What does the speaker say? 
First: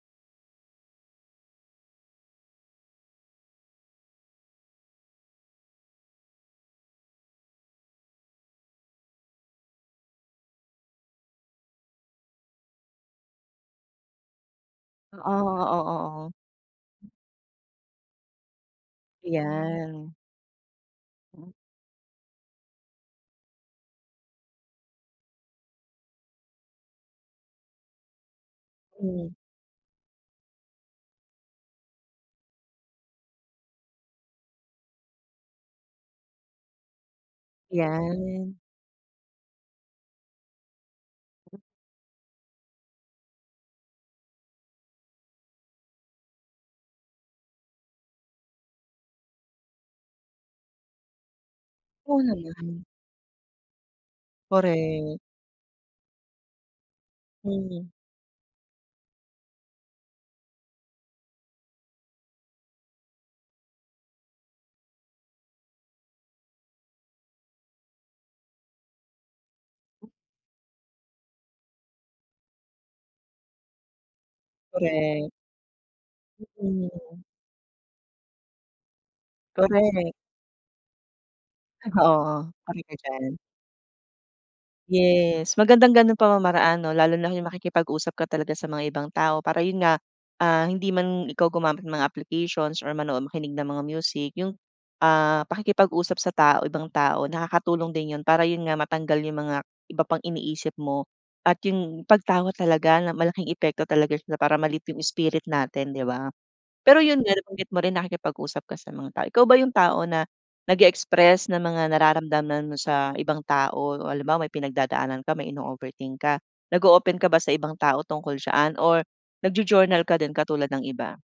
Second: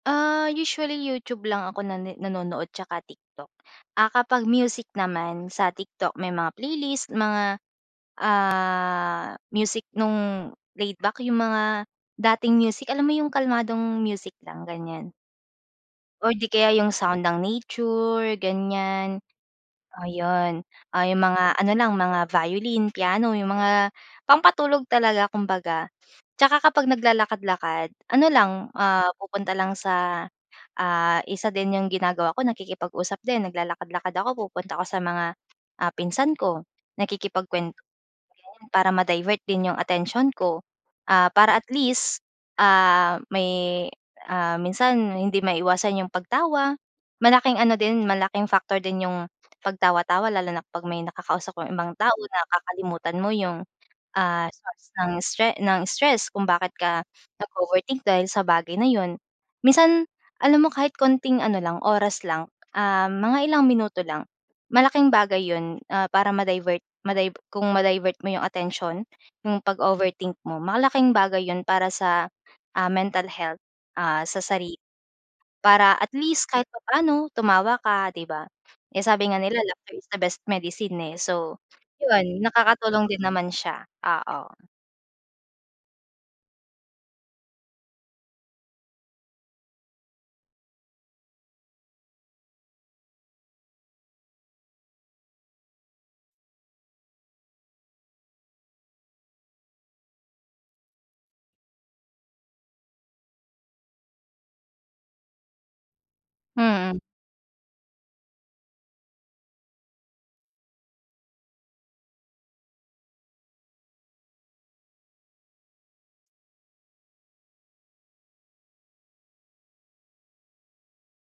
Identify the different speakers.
Speaker 1: Ah, usually YouTube lang ako nan nanonood 'tsaka TikTok. Ah, kapag music naman sa TikTok, may mga playlist mga, ah, music nung laid-back, yung mga dating music. Alam mo yung kalmadong music lang, ganyan.
Speaker 2: Oo, oo, oo.
Speaker 1: Or di kaya yung sound ng nature, ganyan,
Speaker 2: 'Yan.
Speaker 1: ayun. Ah, yung
Speaker 2: Mm.
Speaker 1: mga ano lang, mga violin, piano yung mga pampatulog talaga kumbaga. 'Tsaka kapag naglalakad-lakad ano lang, ah,
Speaker 2: Mm.
Speaker 1: pupunta lang sa, ah, isa din yung ginagawa ko, nakikipag-usap din, naglalakad-lakad ako, pupunta ako sa mga, ah, pinsan ko. Nakikipagkwento
Speaker 2: 'Yan.
Speaker 1: [unintelligible] para ma-divert din yung atensiyon ko, ah, para at least, ah, may, ah, minsan hindi maiwasan yung pagtawa. Malaking ano din, malaking factor din yung pagtawa-tawa lalo na kapag may nakakausap kang ibang tao,
Speaker 2: Oo, naman.
Speaker 1: nakakalimutan mo yung, ah, isang
Speaker 2: Correct.
Speaker 1: stre ng stress kung bakit ka
Speaker 2: Hmm.
Speaker 1: nag-o-overthink dahil sa bagay na 'yon. Minsan alam mo, kahit konting ano lang, oras lang, ah, mga ilang minuto lang, malaking bagay 'yon, ah, para ma-divert, ma-dive kung ma-divert mo yung atensiyon yung pag-overthink mo. Malaking bagay 'yon para sa, ah, mental health, ah, sa sarili.
Speaker 2: Correct.
Speaker 1: Para at least kahit
Speaker 2: Mm.
Speaker 1: papaano tumawa ka, di ba? Eh, sabi nga nila, "Laughter is
Speaker 2: Correct.
Speaker 1: the best medicine," eh. So yun,
Speaker 2: Oo, correct ka
Speaker 1: nakakatulong din
Speaker 2: diyan.
Speaker 1: naman siya. Oo.
Speaker 2: Yes, magandang gano'ng pamamaraan 'no, lalo na yung makikipag-usap ka talaga sa mga ibang tao para yun nga, ah, hindi man ikaw gumamit ng mga applications or manood, makinig ng mga music, yung, ah, pakikipag usap sa tao, ibang tao, nakakatulong din 'yon, para yun nga matanggal yung mga iba pang iniisip mo. At yung pagtawa talaga, malaking epekto talaga sila para ma-lift yung spirit natin, di ba? Pero
Speaker 1: Mm.
Speaker 2: yun nga, nabanggit mo rin, nakikipag-usap ka sa mga tao. Ikaw ba yung tao na nagi-express ng mga nararamdaman mo sa ibang tao o halimbawa, may pinagdadaanan ka, may ino-overthink ka, nag-o-open ka ba sa ibang tao tungkol diyan or nag-jo-journal ka din katulad ng iba?